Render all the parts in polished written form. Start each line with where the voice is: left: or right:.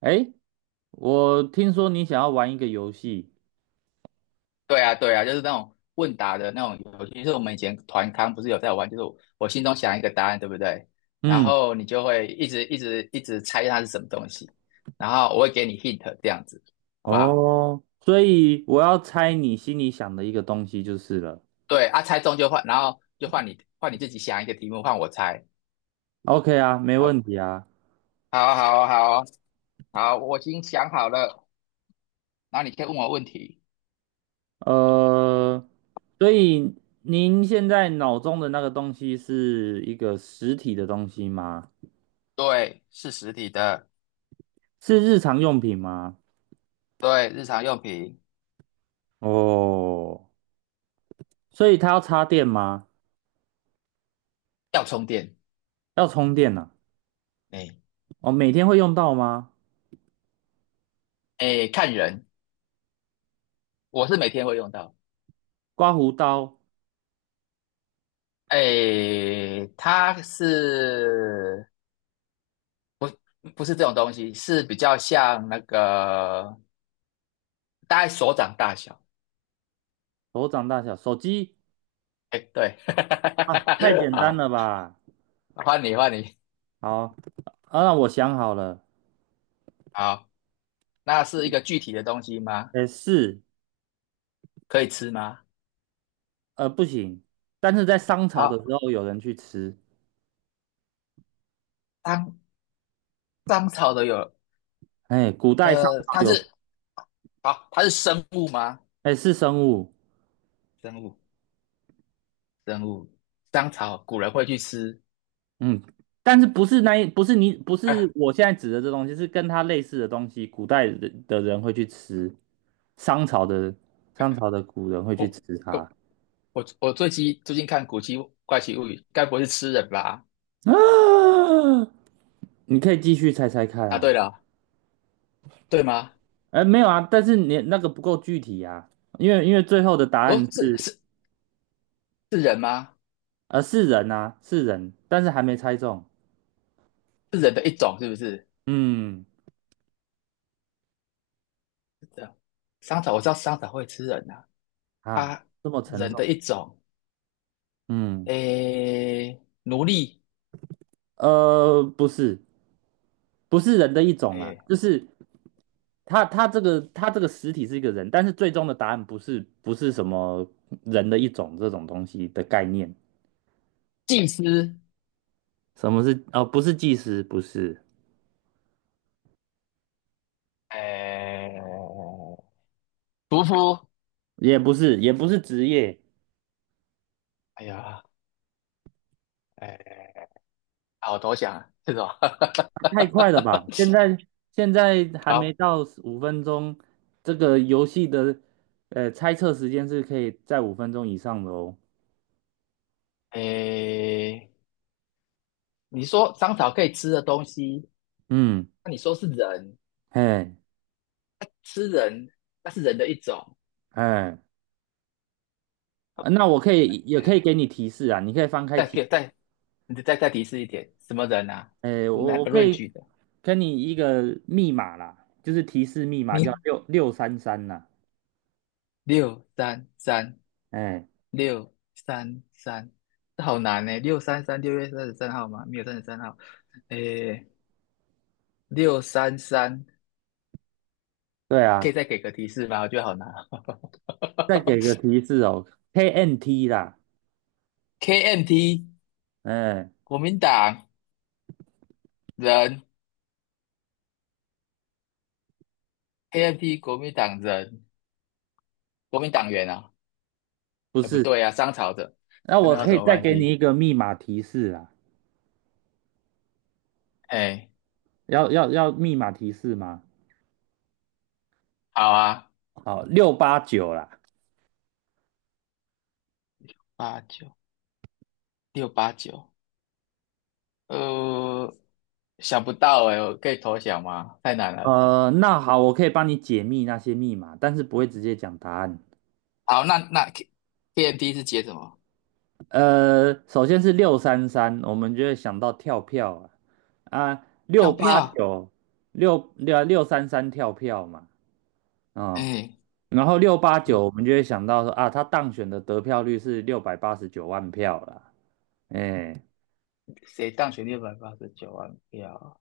right: 哎，我听说你想要玩一个游戏，
left: 对啊，对啊，就是那种问答的那种游戏，就是我们以前团康不是有在玩，就是我心中想一个答案，对不对？然
right: 嗯，
left: 后你就会一直猜它是什么东西，然后我会给你 hint 这样子，好不好？
right: 哦，所以我要猜你心里想的一个东西就是了。
left: 对啊，猜中就换，然后就换你自己想一个题目，换我猜。
right: OK 啊，没
left: 好，
right: 问题啊。
left: 好，好，好，好，我已经想好了，然后你可以问我问题。
right: 呃，所以您现在脑中的那个东西是一个实体的东西吗？
left: 对，是实体的。
right: 是日常用品吗？
left: 对，日常用品
right: 哦，所以它要插电吗？
left: 要充电。
right: 要充电呐、
left: 哎
right: 哦，每天会用到吗？
left: 哎，看人，我是每天会用到。
right: 刮胡刀，
left: 诶，它是不是这种东西？是比较像那个大概手掌大小。
right: 手掌大小，手机
left: 哎，对，
right: 啊，太 简单
left: 好，
right: 了吧？
left: 换你，换你。
right: 好。啊，那我想好了，
left: 好，那是一个具体的东西吗？
right: 哎是，
left: 可以吃吗？
right: 不行，但是在商朝的时
left: 好，
right: 候有人去吃，
left: 当草的有。
right: 哎，古代商
left: 呃，
right: 朝
left: 它
right: 有，
left: 是好，它是生物吗？
right: 哎，是生物，
left: 生物，生物，当草古人会去吃。
right: 嗯，但是不是那一，不是你，不
left: 哎，
right: 是我现在指的这东西，是跟它类似的东西，古代的人会去吃，商朝的商朝的古人会去
left: 我
right: 吃它，
left: 我我我最近看怪奇物语》，该不会是吃人吧？
right: 啊，你可以继续猜猜看
left: 啊，
right: 啊，
left: 对了。对吗？
right: 哎，没有啊，但是你那个不够具体啊，因为最后的答案
left: 哦，这
right: 是。
left: 是是人吗？
right: 是人啊，是人，但是还没猜中。
left: 是人的一种是不是？
right: 嗯，
left: 是这样，香草我知道香草会吃人呐、啊，
right: 啊，
left: 啊，
right: 这么沉
left: 人
right: 重。
left: 的一种。
right: 嗯，
left: 诶，奴隶。
right: 不是，不是人的一种啊，
left: 诶，
right: 就是他这个实体是一个人，但是最终的答案不是什么人的一种这种东西的概念。
left: 祭司。
right: 什么是？哦，不是技师，不是，
left: 诶，屠夫。
right: 也不是，也不是职业。
left: 哎呀，诶，好投降啊，这种。
right: 太快了吧！现在 还没
left: 好，
right: 到五分钟，这个游戏的猜测时间是可以在五分钟以上的哦。
left: 诶，你说香草可以吃的东西，
right: 嗯，
left: 那你说是人，
right: 哎
left: 那吃人，那是人的一种。
right: 哎，啊那我可以也可以
left: 诶，
right: 给你提示啊，你可以翻开
left: 再
right: 提，
left: 给再你再提示一点，什么人啊？
right: 哎，我
left: 哪
right: 我
left: 个
right: 可
left: 论
right: 以
left: 据的？
right: 跟你一个密码啦，就是提示密码叫
left: 你
right: 六六三三啦。
left: 六三三，
right: 哎，
left: 六三三，这好难呢。六三三，六月三十三号吗？没有三十三号。诶，六三三，
right: 对
left: 可以
right: 啊，
left: 再给个提示吗？我觉得好难
right: 再
left: 哦。
right: 给个提示哦，KNT 啦，
left: KMT，
right: 哎，
left: 国民党人，KMT 国民党人，国民党员啊？
right: 不
left: 哎，不
right: 是，
left: 对啊，商朝的，
right: 那
left: 跟
right: 我
left: 那有
right: 可
left: 什
right: 以
left: 么
right: 再
left: 关
right: 给你
left: 系？
right: 一个密码提示啦。
left: 哎，
right: 要密码提示吗？
left: 好啊，
right: 好，六八九啦。
left: 八九六八九，呃，想不到哎，我可以投降吗？太难了。
right: 那好，我可以帮你解密那些密码，但是不会直接讲答案。
left: 好，那那 K， k m d 是解什么？
right: 首先是六三三，我们就会想到跳票啊，
left: 票
right: 六八
left: 票，
right: 九，六六六三三跳票嘛，嗯，
left: 哎，
right: 然后六八九
left: 六，
right: 我们就会想到说啊，他当选的得票率是689万票啦，哎、欸
left: 谁当选689万票？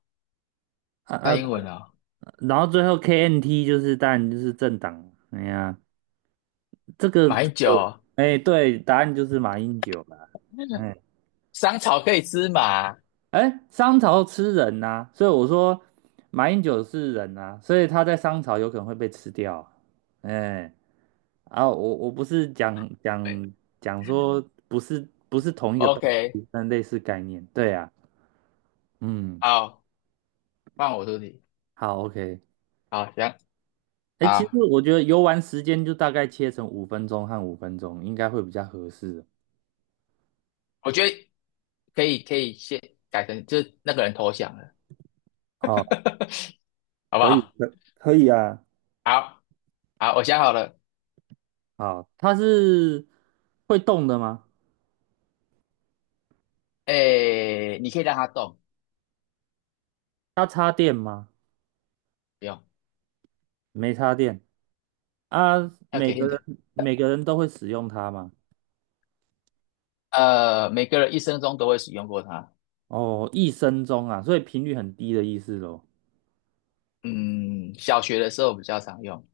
right: 啊
left: 大
right: 啊，
left: 英文啊、
right: 然后最后 KNT 就是当然就是政党，哎呀，啊这个
left: 马
right: 这
left: 英九
right: 个，
left: 哦，
right: 哎，对，答案就是马英九啦。哎
left: 香草可以吃嘛？
right: 哎，商朝吃人呐、所以我说马英九是人呐、所以他在商朝有可能会被吃掉啊。哎，啊，我不是讲
left: 对，
right: 讲讲说不是同一个
left: o
right: 东
left: k
right: 西，但类似概念。对啊，嗯，
left: 好，换我出题，
right: 好，OK。
left: 好，行，
right: 哎，其实
left: 好，
right: 我觉得游玩时间就大概切成五分钟和五分钟，应该会比较合适。
left: 我觉得可以，可以先改成就是那个人投降了，
right: 哦，
left: 好不
right: 可以，
left: 好？
right: 可以啊。
left: 好，好，我想好了，
right: 好，它是会动的吗？
left: 哎，你可以让他动。
right: 它插电吗？
left: 不用。
right: 没插电啊。
left: 要
right: 每
left: 给
right: 个人
left: hint。
right: 每个人都会使用它吗？
left: 每个人一生中都会使用过它。
right: 哦，一生中啊，所以频率很低的意思咯。
left: 嗯，小学的时候比较常用。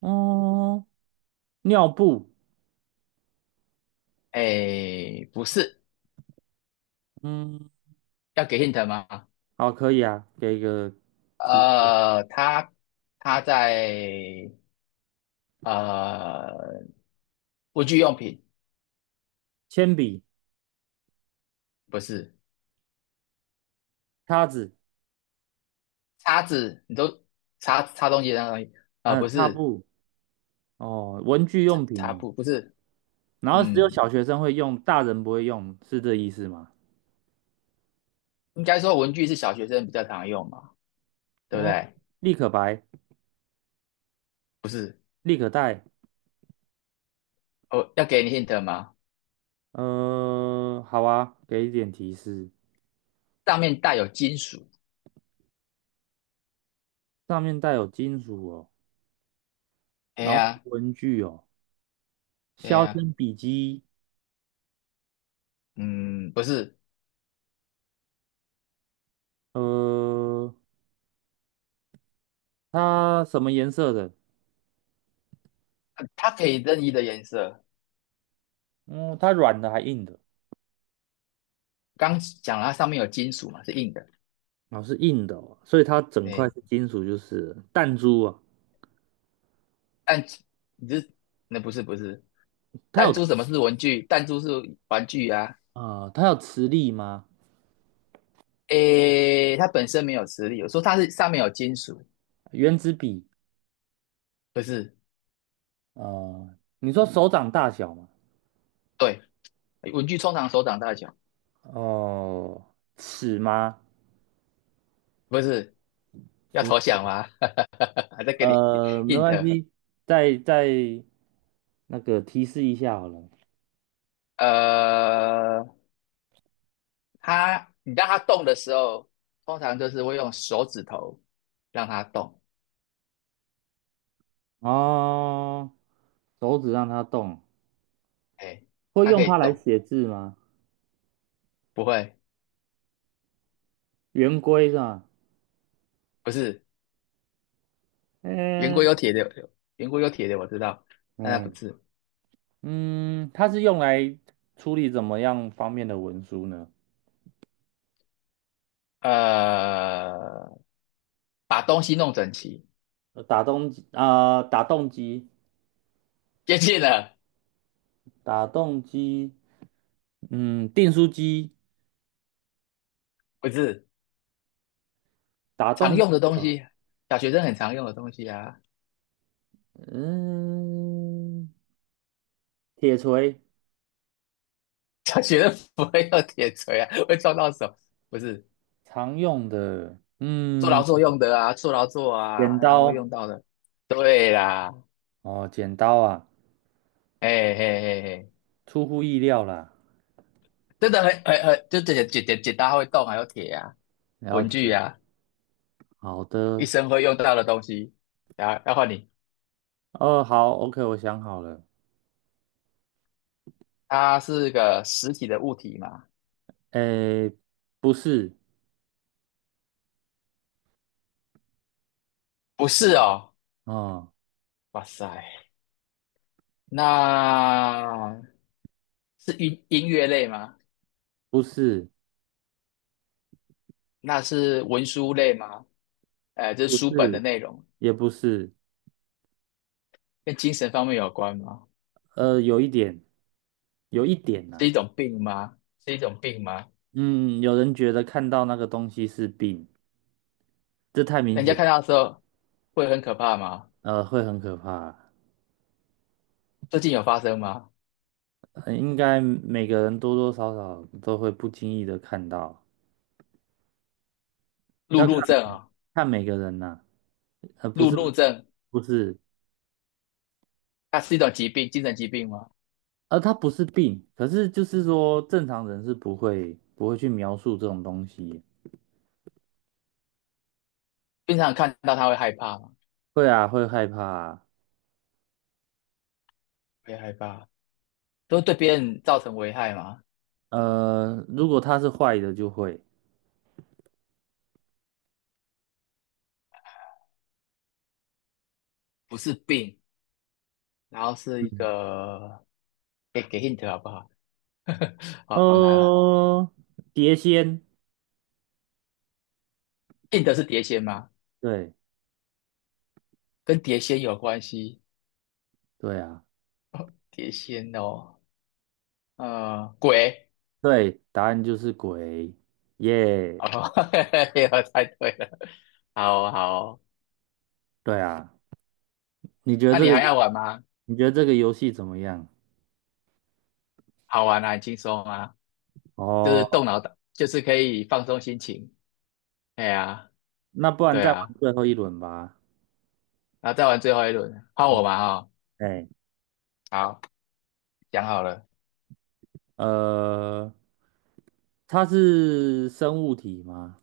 right: 哦，尿布，
left: 哎，不是。
right: 嗯，
left: 要给 hint 吗？
right: 好，可以啊，给一个提示，
left: 呃，它它在呃文具用品。
right: 铅笔、
left: 不是
right: 叉子，
left: 叉子。你都擦东西的那个东西啊、呃
right: 嗯、
left: 不
right: 擦
left: 是，
right: 布，哦，文具
left: 擦
right: 用
left: 擦
right: 品哦。
left: 布，不是。
right: 然后只有
left: 嗯，
right: 小学生会用，大人不会用，是这意思吗？
left: 应该说文具是小学生比较常用嘛，对不
right: 哦，
left: 对？
right: 立可白、
left: 不是。
right: 立可带。
left: 哦，要给你 hint 吗？
right: 嗯、好啊，给一点提示。
left: 上面带有金属。
right: 上面带有金属哦，
left: 哎
right: 然后是
left: 呀，
right: 文具哦，
left: 哎
right: 削
left: 呀，
right: 铅笔机，
left: 嗯，不是。
right: 呃，它什么颜色的？
left: 它可以任意的颜色。
right: 嗯，它软的还硬的？
left: 刚讲了它上面有金属嘛，是硬的。
right: 哦，是硬的哦，所以它整块是
left: 哎，
right: 金属，就是弹珠啊。
left: 弹珠，你是那不是不是
right: 它
left: 弹
right: 有
left: 珠？什么是文具？弹珠是玩具啊。
right: 它有磁力吗？
left: 诶，它本身没有磁力，我说它是上面有金属。
right: 原子笔
left: 不是？
right: 啊、你说手掌大小吗？
left: 对，文具通常手掌大小。
right: 哦、尺吗？
left: 不是？要
right: 不。
left: 投降吗？还在给你
right: 没关
left: hint。
right: 系，再那个提示一下好了。
left: 呃，它你让它动的时候，通常就是会用手指头让它动。
right: 哦，手指让它动，
left: 诶，
right: 会
left: 它
right: 用
left: 可以
right: 它来
left: 动，
right: 写字吗？
left: 不会？
right: 圆规是吧？
left: 不是？圆规有
right: 嗯
left: 铁的，圆规有铁的，我知道，但它不
right: 嗯
left: 是。
right: 嗯，它是用来处理怎么样方面的文书呢？
left: 呃，把东西弄整齐。
right: 打洞机啊、
left: 接近了。
right: 打洞机，嗯，订书机，
left: 不是，
right: 打
left: 常
right: 洞，
left: 用的东
right: 呃
left: 西，小学生很常用的东西啊。
right: 嗯，铁锤，
left: 小学生不会用铁锤啊，会撞到手，不是。
right: 常用的，
left: 做劳
right: 嗯，
left: 作用的啊，做劳作
right: 剪
left: 啊，然后会用
right: 刀。
left: 到的。对啦，
right: 哦，剪刀啊，
left: 嘿嘿嘿嘿，
right: 出乎意料啦，
left: 真的很，就剪刀会动，还有铁啊，
right: 了
left: 文具
right: 解。
left: 啊，
right: 好
left: 一
right: 的，
left: 生会用到的东西。然后你，
right: 哦，好，OK，我想好了。
left: 它是个实体的物体嘛？
right: 诶，不是，
left: 不是哦，
right: 哦，
left: 哇塞。那是音乐类吗？
right: 不是，
left: 那是文书类吗？这是
right: 不
left: 书本的
right: 是，
left: 内容。
right: 也不是，
left: 跟精神方面有关吗？
right: 有一点，有一点
left: 是
right: 呐、
left: 一种病吗？是一种病吗？
right: 嗯，有人觉得看到那个东西是病，这太明
left: 人家
right: 显，
left: 看到的时候会很可怕吗？
right: 会很可怕。
left: 最近有发生吗？
right: 应该每个人多多少少都会不经意的看到，
left: 路
right: 要看
left: 怒症啊、
right: 看每个人呐、不
left: 路
right: 是，
left: 怒症，
right: 不是，
left: 它是一种疾病，精神疾病吗？
right: 它不是病，可是就是说正常人是不会去描述这种东西，
left: 经常看到他会害怕吗？
right: 会啊，会害怕啊。
left: 会害怕，都对别人造成危害吗？
right: 如果它是坏的就会，
left: 不是病，然后是一
right: 嗯，
left: 个，给给 hint 好不好？好难啊。
right: 呃，碟仙，
left: 硬的是碟仙吗？
right: 对
left: 跟碟仙有关系？
right: 对啊，
left: 碟仙哦，鬼
right: 对，答案就是鬼，耶、
left: 哦，嘿我猜对了，好哦好哦。
right: 对啊。你觉得
left: 那
right: 这
left: 你还
right: 个
left: 要玩吗？
right: 你觉得这个游戏怎么样？
left: 好玩啊，很轻松啊，就是动
right: 哦，
left: 脑的，就是可以放松心情。哎呀，
right: 那不然
left: 对
right: 再玩
left: 啊，
right: 最后一轮吧。
left: 然后再玩最后一轮，换我嘛哈、
right: 哎，
left: 好，讲好了。
right: 呃，它是生物体吗？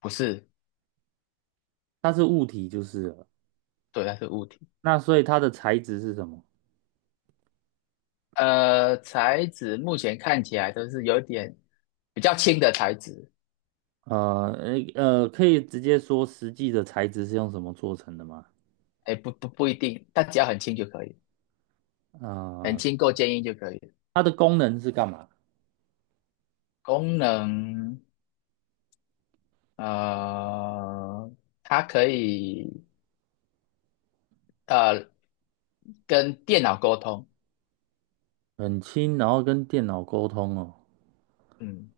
left: 不是。
right: 它是物体就是了。
left: 对，它是物体。
right: 那所以它的材质是什么？
left: 材质目前看起来都是有点比较轻的材质。
right: 可以直接说实际的材质是用什么做成的吗？
left: 哎，不一定，但只要很轻就可以。很
right: 啊、
left: 轻够坚硬就可以。
right: 它的功能是干嘛？
left: 功能，呃，它可以呃跟电脑沟通。
right: 很轻，然后跟电脑沟通哦。
left: 嗯，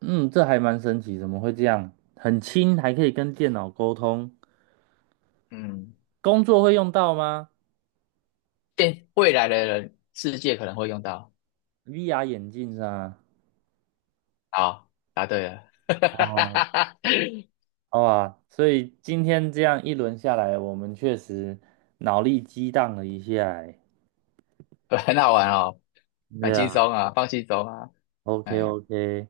right: 嗯，这还蛮神奇，怎么会这样？很轻，还可以跟电脑沟通，
left: 嗯，
right: 工作会用到吗
left: 电未来的人世界可能会用到。
right: ？VR 眼镜上啊。
left: 好，答对了。
right: 哦，好吧，所以今天这样一轮下来，我们确实脑力激荡了一下欸。
left: 很好玩哦，蛮
right: 对
left: 轻
right: 啊
left: 松啊，放轻松啊。
right: ，OK
left: 哎，
right: OK。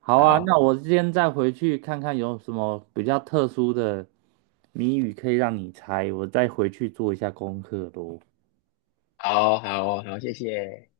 right: 好啊，那
left: 好，
right: 我今天再回去看看有什么比较特殊的谜语可以让你猜，我再回去做一下功课喽。
left: 好，好，好，谢谢。